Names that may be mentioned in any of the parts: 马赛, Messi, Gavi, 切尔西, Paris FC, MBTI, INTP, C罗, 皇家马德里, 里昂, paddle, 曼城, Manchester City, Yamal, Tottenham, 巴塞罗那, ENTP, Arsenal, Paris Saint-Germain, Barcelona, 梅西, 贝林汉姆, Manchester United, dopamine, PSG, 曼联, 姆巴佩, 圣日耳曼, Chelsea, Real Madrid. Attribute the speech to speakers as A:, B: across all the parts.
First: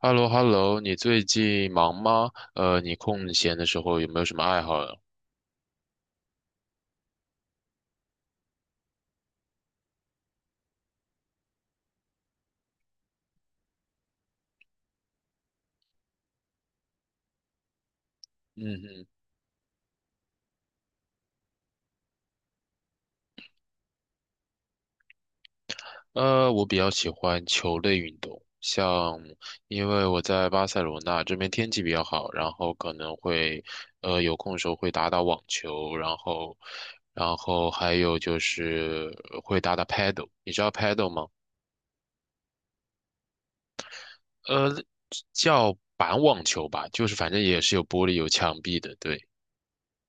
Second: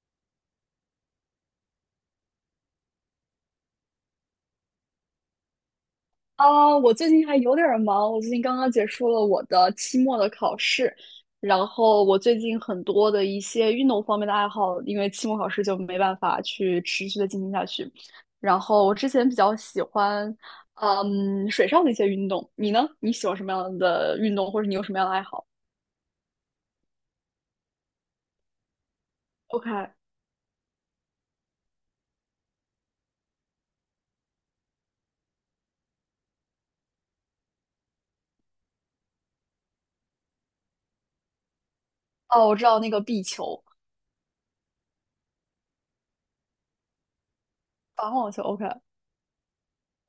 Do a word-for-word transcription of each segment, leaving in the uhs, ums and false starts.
A: h e l l o h e l l o 你最近忙吗？呃，你空闲的时候有没有什么爱好呀？
B: 啊，我最近还有点儿忙，我最近刚刚结束了我的期末的考试，然后我最近很多的一些运动方面的爱好，因为期末考试就没办法去持续的进行下去。然
A: 嗯
B: 后我
A: 哼。
B: 之前比较喜欢，嗯，水上的一些运动。你呢？你喜欢什么样的运动，或者你有什么样的爱好
A: 呃，我比较喜欢球类运动，像因
B: ？OK，
A: 为我在巴塞罗那这边天气比较好，然后可能会，呃，有空的时候会打打网球，然后，然后还有就是会打打 paddle，你知道 paddle 吗？
B: 哦，我知道那个壁球、
A: 呃，叫板网球吧，就是反正也是有玻
B: 打
A: 璃有
B: 网球。
A: 墙
B: OK，
A: 壁的，对。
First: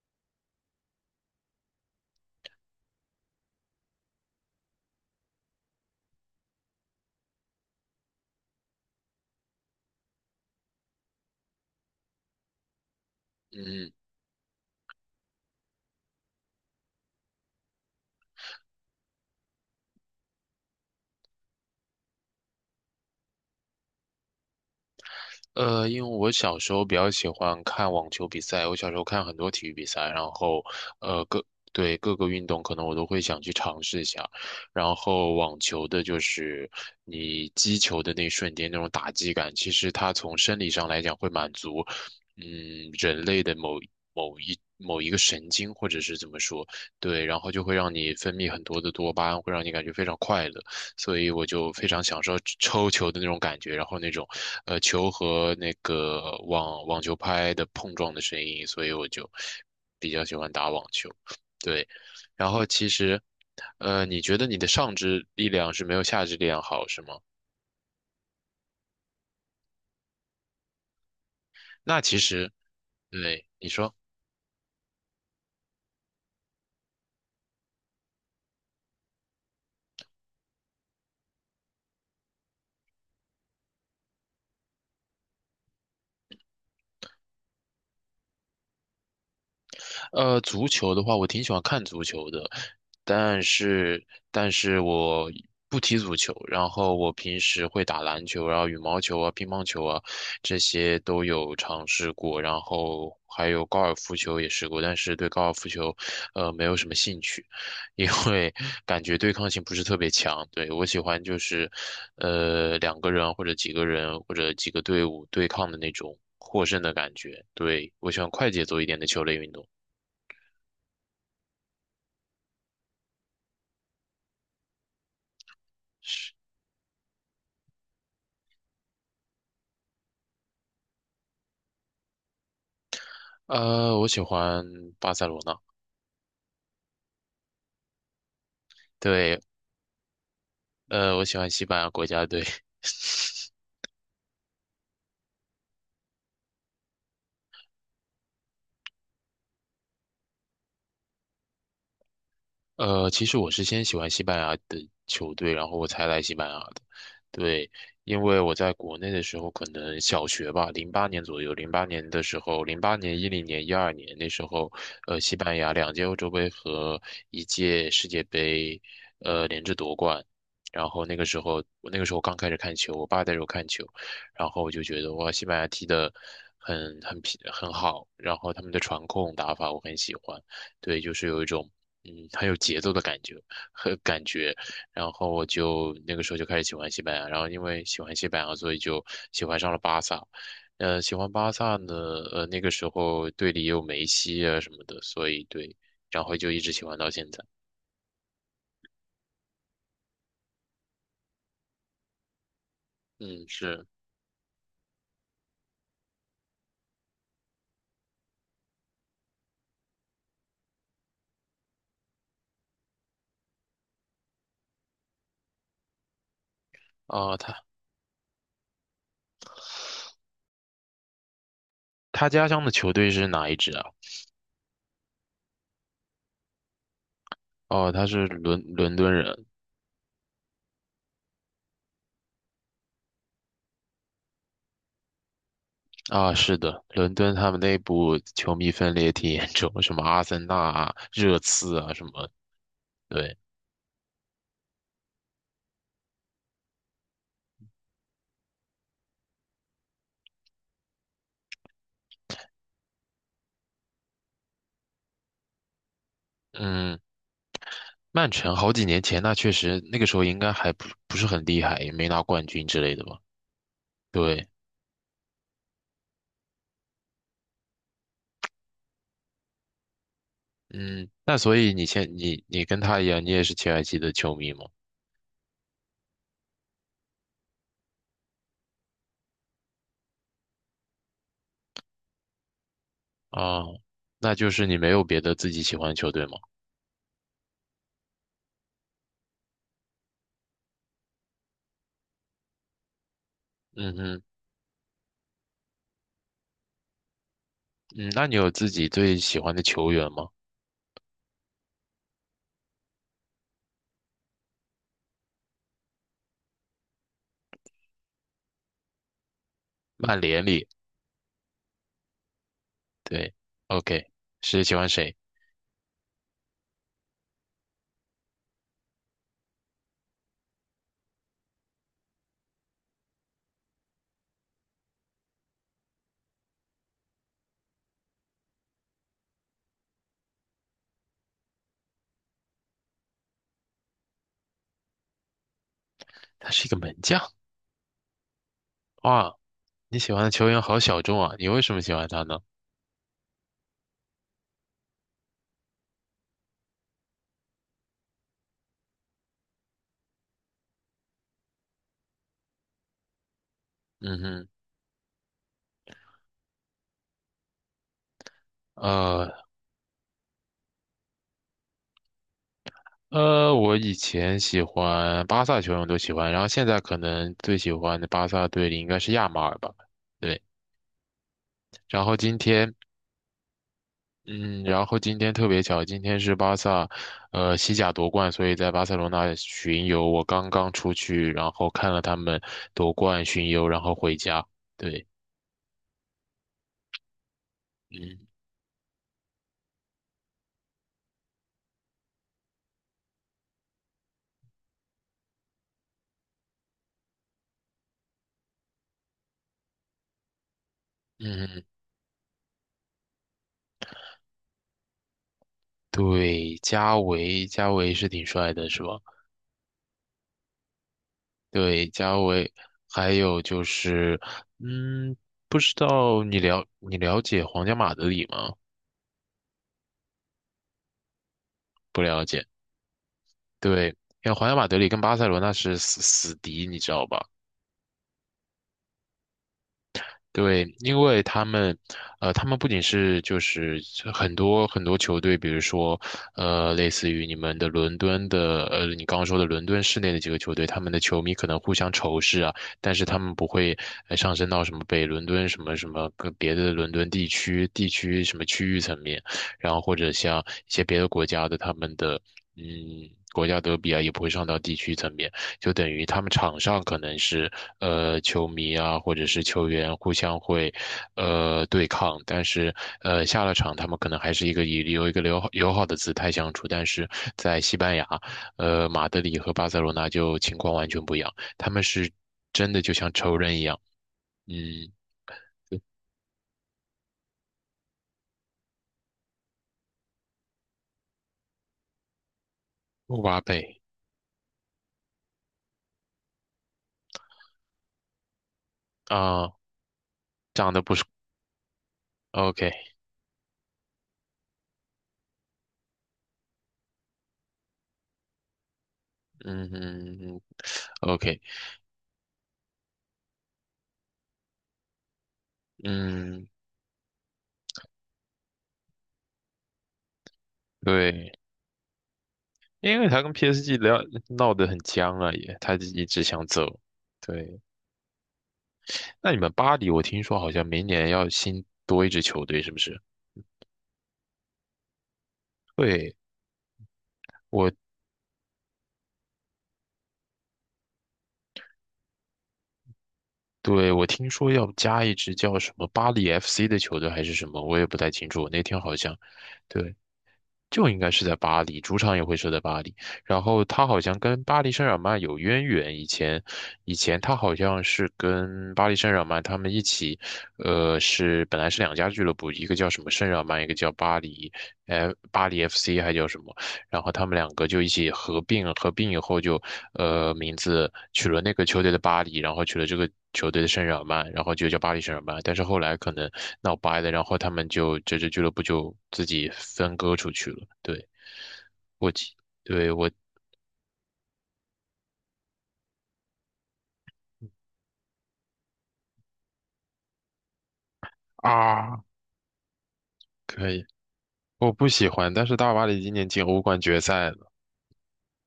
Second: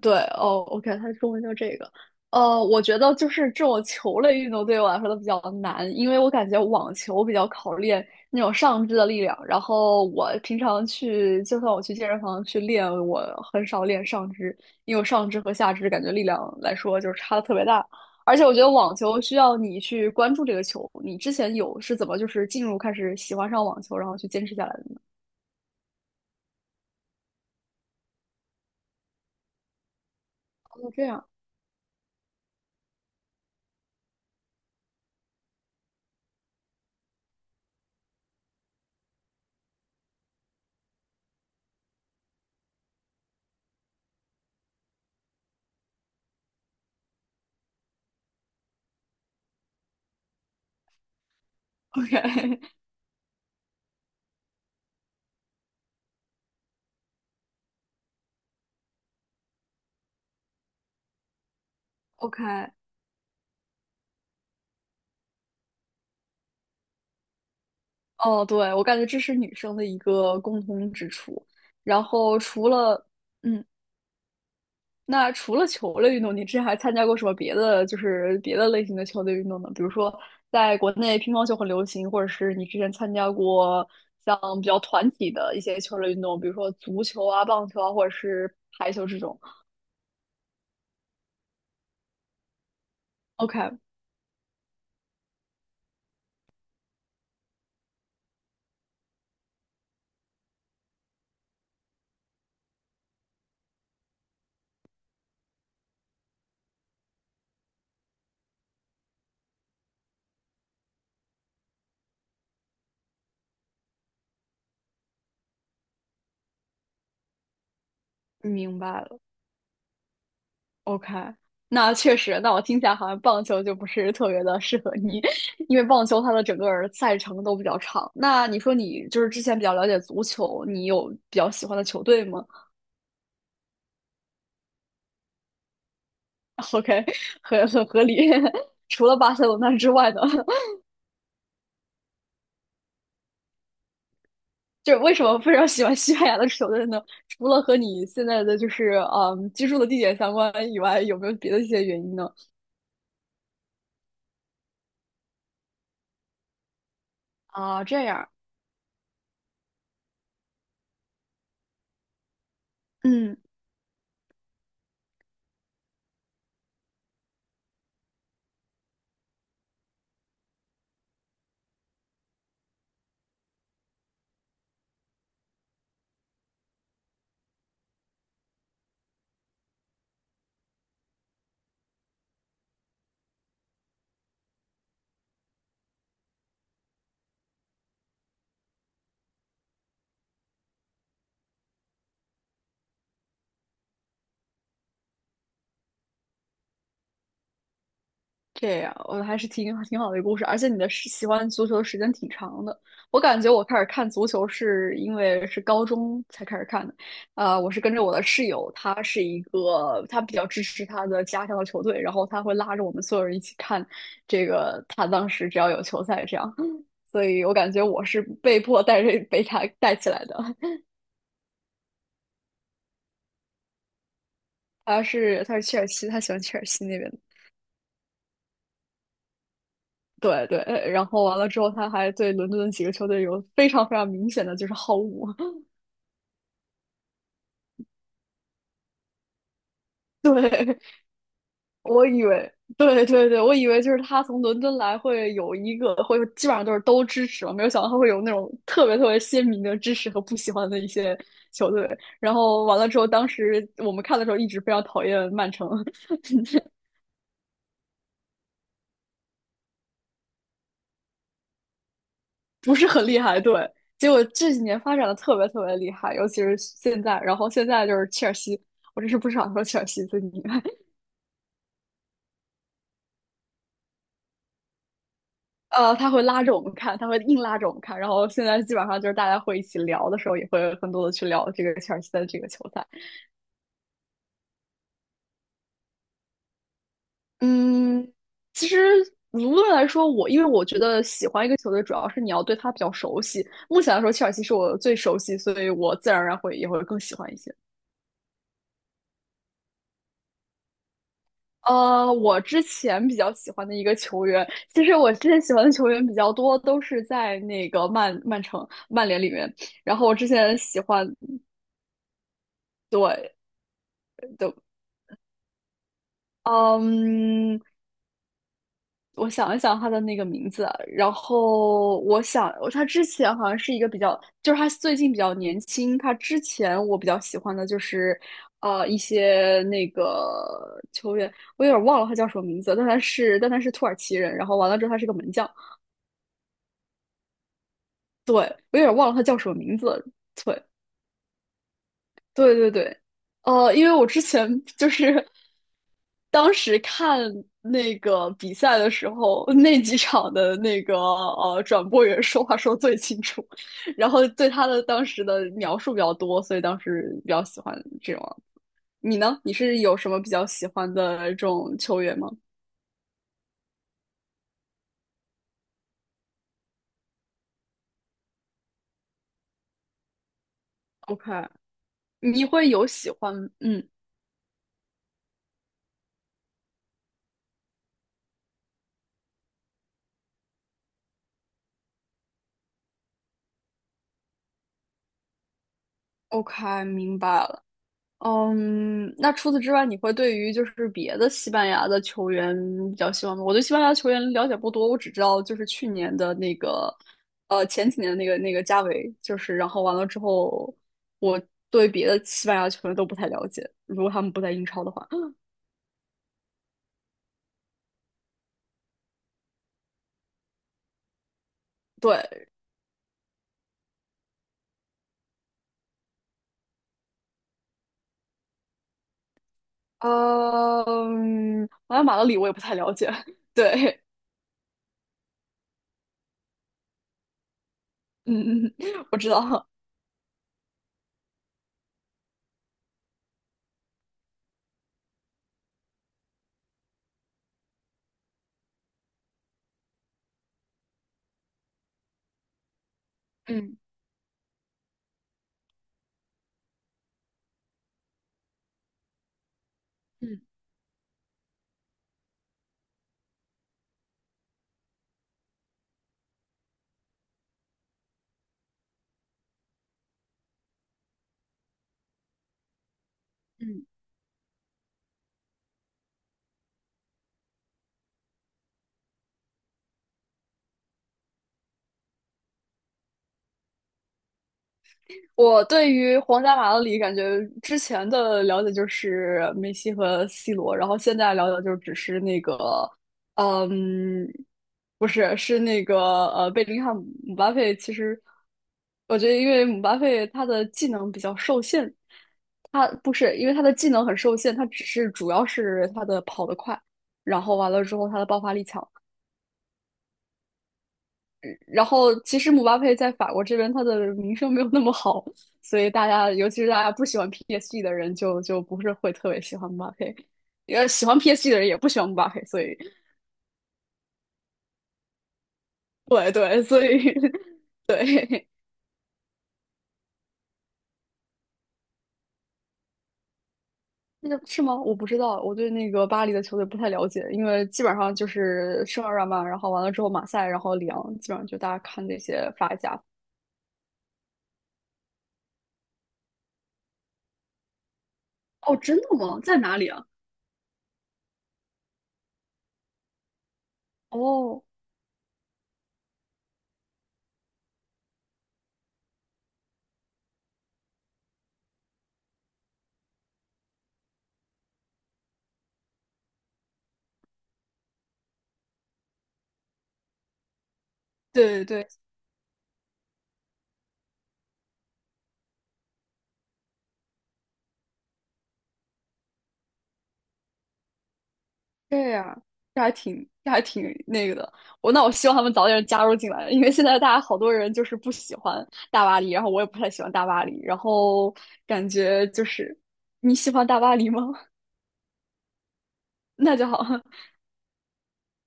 B: 对哦，OK，它中文叫这个。呃，我觉得就是这种球类运动对我来说都比较难，因为我感觉网球比较考练那种上肢的力量。然后我平常去，就算我去健身房去练，我很少
A: 嗯。
B: 练上肢，因为我上肢和下肢感觉力量来说就是差的特别大。而且我觉得网球需要你去关注这个球，你之前有是怎么就是进入开始喜欢上网球，然后去坚持下来的吗？
A: 呃，因为我小时候比较喜欢看网球比赛，我小时候看很多体育比赛，然后
B: 哦，这
A: 呃
B: 样
A: 各对各个运动可能我都会想去尝试一下。然后网球的就是你击球的那一瞬间那种打击感，其实它从生理上来讲会满足，嗯，人类的某某一个神经，或者是怎么说，对，然后就会让你分泌很多的多巴胺，会让你感觉非常快乐，所以我就非常享受抽球的那种感觉，然后那种，呃，球和那个网网球拍的碰撞的声音，所以我就比较喜欢打网球，对。然后
B: ，OK。
A: 其实，呃，你觉得你的上肢力量是没有下肢力量好，是吗？
B: 哦，对，我感觉这是女生的一个共通之处。
A: 那
B: 然
A: 其
B: 后
A: 实，
B: 除了，
A: 对，
B: 嗯，
A: 你说。
B: 那除了球类运动，你之前还参加过什么别的，就是别的类型的球类运动呢？比如说，在国内乒乓球很流行，或者是你之前参加过像比较团体的一些球类运动，比如说足球啊、棒球啊，或者是排球这种。
A: 呃，足球的话，我挺喜欢看足球的，但
B: OK，
A: 是但是我不踢足球，然后我平时会打篮球然后羽毛球啊、乒乓球啊，这些都有尝试过，然后还有高尔夫球也试过，但是对高尔夫球，呃，没有什么兴趣，因为 感觉对抗性不是特别强。对，我喜欢就是，呃，两个人或者几个人或者几个队伍对抗的那种获胜的感觉。对，我喜欢快节
B: 明
A: 奏一点
B: 白
A: 的
B: 了。
A: 球类运动。
B: OK，那确实，那我听起来好像棒球就不是特别的适合你，因为棒球
A: 是，
B: 它的整个儿赛程都比较长。那你说你就是之前比较了解足球，你有比较喜欢的球队吗？
A: 呃，我喜欢巴塞罗那。
B: ？OK，很很合理。除了巴
A: 对，
B: 塞罗那之外呢？
A: 呃，我喜欢西班牙国家队。
B: 就是为什么非常喜欢西班牙的球队呢？除了和你现在的就是嗯居住的地点相关以外，有没有别的一些原因呢？
A: 呃，其实我是先喜欢西班牙的球队，然后我才来西班牙的。对，
B: 啊，这
A: 因
B: 样，
A: 为我在国内的时候，可能小学吧，零八年左右，零八年的时候，零八年、一
B: 嗯。
A: 零年、一二年那时候，呃，西班牙两届欧洲杯和一届世界杯，呃，连着夺冠。然后那个时候，我那个时候刚开始看球，我爸带着我看球，然后我就觉得哇，西班牙踢的很很皮很好，然后他们的传控打法我很喜欢。对，就是有一种嗯很有节奏的感觉和感觉，然后我就那个时候就开始喜欢西班牙，然后因为喜欢西班牙，所以就喜欢上了巴萨。呃，喜欢巴萨呢，呃，那个时候队里也有梅西啊什么的，所以对，然后就一直喜欢到现在。
B: 这样，我还是挺挺好的一个故事，而且你的时喜欢足球的时间挺长的。我感
A: 嗯，
B: 觉我开始
A: 是
B: 看足球是因为是高中才开始看的，呃，我是跟着我的室友，他是一个他比较支持他的家乡的球队，然后他会拉着我们所有人一起看这个，他当时只要有球赛这样，所
A: 啊，
B: 以我
A: 他
B: 感觉我是被迫带着被他带起来的。
A: 他家乡的球队是哪一支啊？
B: 他是他是切尔西，他喜欢切尔西那边。
A: 哦，他是伦伦敦人
B: 对对，然后完了之后，他还对伦敦的几个球队有非常非常明显的就是好恶。
A: 啊，是的，伦敦他们内部球迷分裂挺严重，什么阿森纳
B: 对，
A: 啊、热刺啊什
B: 我以
A: 么，
B: 为，对对
A: 对。
B: 对，我以为就是他从伦敦来会有一个，会基本上都是都支持嘛，没有想到他会有那种特别特别鲜明的支持和不喜欢的一些球队。然后完了之后，当时我们看的时候一直非常讨厌曼城。
A: 嗯，曼城好几年前，那确实那个时候应该还不不是很厉害，也没拿冠 军
B: 不
A: 之
B: 是
A: 类的
B: 很
A: 吧？
B: 厉害，对。结果
A: 对。
B: 这几年发展的特别特别厉害，尤其是现在，然后现在就是切尔西，我真是不想说切尔西最厉害。
A: 嗯，那所以你现你你跟他一样，你也是切尔西的球迷吗？
B: 呃，他会拉着我们看，他会硬拉着我们看。然后现在基本上就是大家会一起聊的时候，也会更多的去聊这个切尔西的这个球赛。
A: 啊，那就是你没有别的自己喜欢的球队吗？
B: 嗯，其实无论来说，我因为我觉得喜欢一个球队，主要是你要对他比较熟悉。目前
A: 嗯
B: 来说，
A: 哼。
B: 切尔西是我最熟悉，所以我自然而然会也会更喜欢一些。
A: 嗯，那你有自己最喜欢的球员吗？
B: 呃，我之前比较喜欢的一个球员，其实我之前喜欢的球员比较多，都是在那个曼曼城、曼联里面。然后我
A: 曼
B: 之
A: 联
B: 前
A: 里。
B: 喜欢，
A: 对
B: 对，
A: ，OK。
B: 对，
A: 是喜欢谁？
B: 嗯，我想一想他的那个名字啊然后我想，他之前好像是一个比较，就是他最近比较年轻。他之前我比较喜欢的就是，呃，一些那个球员，我有点忘了他叫什么名字，但他是但他是土耳其人，然后完了之后他是个门将，
A: 他是一个门将
B: 对，我有点忘了他
A: 啊，
B: 叫什么名
A: 你
B: 字。
A: 喜欢的球员
B: 对，
A: 好小众啊，你为什么喜欢他呢？
B: 对对对，呃，因为我之前就是当时看那个比赛的时候，那几场的那个呃转播员说话说最清楚，然
A: 嗯
B: 后
A: 哼。
B: 对他的当时的描述比较多，所以当时比较喜欢这种。你
A: 呃，
B: 呢？你是有什么比较喜欢的这种球员吗
A: 呃，我以前喜欢巴萨球员我都喜欢，然后现在可能最喜欢的巴萨队里应该是亚马尔吧。对，
B: ？OK，
A: 然后今
B: 你会
A: 天，
B: 有喜欢，嗯
A: 嗯，然后今天特别巧，今天是巴萨，呃，西甲夺冠，所以在巴塞罗那巡游，我刚刚出去，然后看了他们夺冠巡游，然后回家。对。
B: ，OK，明白了。
A: 嗯
B: 嗯，那除此之外，你会对于就是别的西班牙的球员比较希望吗？我对西班牙球员了解不多，我只知道就是去年的那个，呃，前几年的那个那个加维，就是然后完了之后，我
A: 嗯。
B: 对别的西班牙球员都不太了解，如果他们不在英超的话。
A: 对，加维，加维是挺帅的，是吧？对，加
B: 对，
A: 维，还有就是，嗯，不知道你了你了解皇家马德里吗？
B: 呃嗯，好
A: 不
B: 像马
A: 了
B: 德里
A: 解。
B: 我也不太了解。
A: 对，
B: 对，
A: 因为皇家马德里跟巴塞罗那是死死敌，你知道吧？
B: 嗯嗯，嗯我知道。
A: 对，因为他们，呃，他们不仅是就是很多很多球队，比如说，呃，类似于你们的伦敦的，呃，你刚刚说的伦敦市内的几个球队，他们的球迷可能互相仇视啊，但是他们不会
B: 嗯
A: 呃上升到什么北伦敦什么什么跟别的伦敦地区地区什么区域层面，然后或者像
B: 嗯
A: 一些别的国家的他们的，嗯，国家德比啊，也不会上到地区层面。就等于他们场上可能是呃球迷啊，或者是球员互相会呃对抗，但是呃下了场
B: 嗯。
A: 他们可能还是一个以有一个友好友好的姿态相处，但是在西班牙，呃马德里和巴塞罗那就情况完全不一样，他们是真的就像仇人一样。嗯。
B: 我对于皇家马德里感觉之前的了解就是梅西和 C 罗，然后现在了解就只是那个，
A: 哇贝
B: 嗯，不是，是那个呃贝林汉姆、姆巴佩。其实我觉得，因
A: 啊，
B: 为姆巴佩他的
A: 长得
B: 技
A: 不是
B: 能比较受限，
A: OK。
B: 他不是因为他的技能很受限，他只是主要是他的跑得快，然后完了之后他的爆发力强。
A: 嗯嗯嗯。OK。
B: 然后其实姆巴佩在法国这边他的名声没有那么好，所以大家
A: 嗯，
B: 尤其是大家不喜欢 P S G 的人就就不是会特别喜欢姆巴佩，呃，喜欢
A: 对。
B: P S G 的人也不喜欢姆巴佩，所以
A: 因为他跟 P S G 聊闹得很僵啊，也他一直
B: 对
A: 想
B: 对，
A: 走。
B: 所以
A: 对，那你们巴黎，我听说好像明年要新多一支球队，是不是？
B: 那个是吗？我不知道，我对那个
A: 对，
B: 巴黎的球队不太了解，因为
A: 我
B: 基本上就是圣日耳曼，然后完了之后马赛，然后里昂，基本上就大家看这些法甲。
A: 对我听说要加一支叫什么巴黎 F C 的球队还是什么，我也不太清楚。我那
B: 哦，
A: 天好
B: 真
A: 像，
B: 的吗？在哪里
A: 对，
B: 啊？
A: 就应该是在巴黎，主场也会设在巴黎。然后他好像跟巴
B: 哦，
A: 黎圣日耳曼有渊源，以前以前他好像是跟巴黎圣日耳曼他们一起，呃，是本来是两家俱乐部，一个叫什么圣日耳曼，一个叫巴黎，呃，巴黎 F C 还叫什么，然后他们两个就一起合并，合并以后就，呃，名字取了那个
B: 对对
A: 球队的
B: 对。
A: 巴黎，然后取了这个球队的圣日耳曼，然后就叫巴黎圣日耳曼。但是后来可能闹掰了，然后他们就这支俱乐部就自己分割出去了。对，我
B: 对
A: 记
B: 呀，这
A: 对，
B: 还
A: 我
B: 挺这还挺那个的。我那我希望他们早点加入进来，因为现在大家好多人就是不喜欢大巴黎，然后我也不太喜欢大巴黎，然后感
A: 啊，
B: 觉就是你喜欢
A: 可
B: 大
A: 以，
B: 巴黎吗？
A: 我不喜欢，但是大巴黎今年 进
B: 那
A: 欧
B: 就
A: 冠
B: 好。
A: 决 赛了。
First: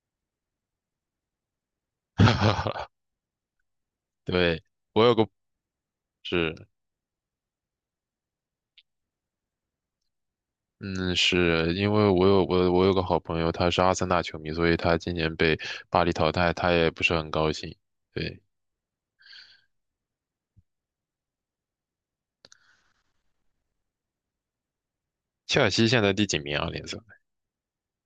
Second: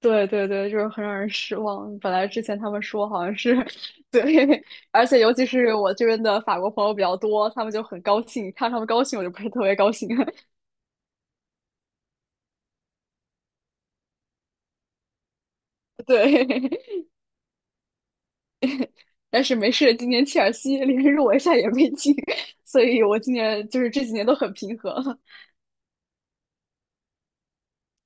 B: 对对对，就是很让人失望。本来之前他们 说好像是
A: 对，
B: 对，
A: 我
B: 而
A: 有
B: 且
A: 个
B: 尤其是我这边的法
A: 是。
B: 国朋友比较多，他们就很高兴，看他们高兴我就不是特别高兴。
A: 嗯，是因为我有我我有个好朋友，他是阿森纳球迷，所以他今年被巴 黎淘汰，他
B: 对
A: 也不是很高兴。对，
B: 但是没事，今年切尔西连入围赛也没进，所以我今年就是这几年都很平和了。
A: 切尔西现在第几名啊？联赛？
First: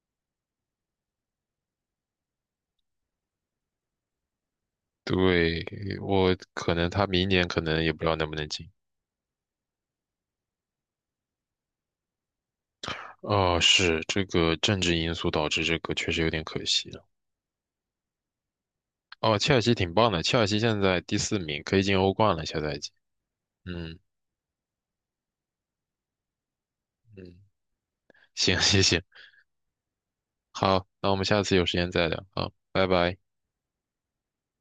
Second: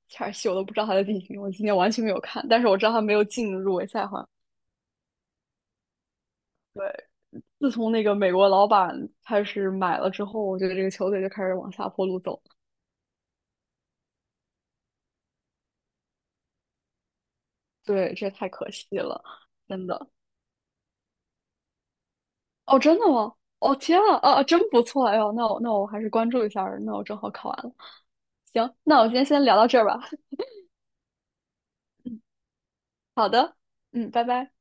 B: 切尔西我都不知道他的地名，我今年完全没有看，但是我知道他没有进入围赛，好像。
A: 对，我可能他明年可
B: 自
A: 能
B: 从
A: 也不
B: 那
A: 知
B: 个
A: 道能
B: 美
A: 不能
B: 国老
A: 进。
B: 板开始买了之后，我觉得这个球队就开始往下坡路走。
A: 哦，是这个政治因素导致这个，确实有点可惜了。
B: 对，这太可惜了，
A: 哦，切尔西
B: 真
A: 挺
B: 的。
A: 棒的，切尔西现在第四名，可以进欧冠了，下赛
B: 哦，
A: 季。
B: 真的吗？哦，天
A: 嗯
B: 啊，啊，哦真不错！哎呦，那我那我还是关注一下那我正好
A: 嗯，
B: 考完了。
A: 行，
B: 行，
A: 谢
B: 那
A: 谢。
B: 我今天先聊到这儿吧。
A: 好，那我们下次有时间再聊。啊，拜拜。
B: 好的，嗯，拜拜。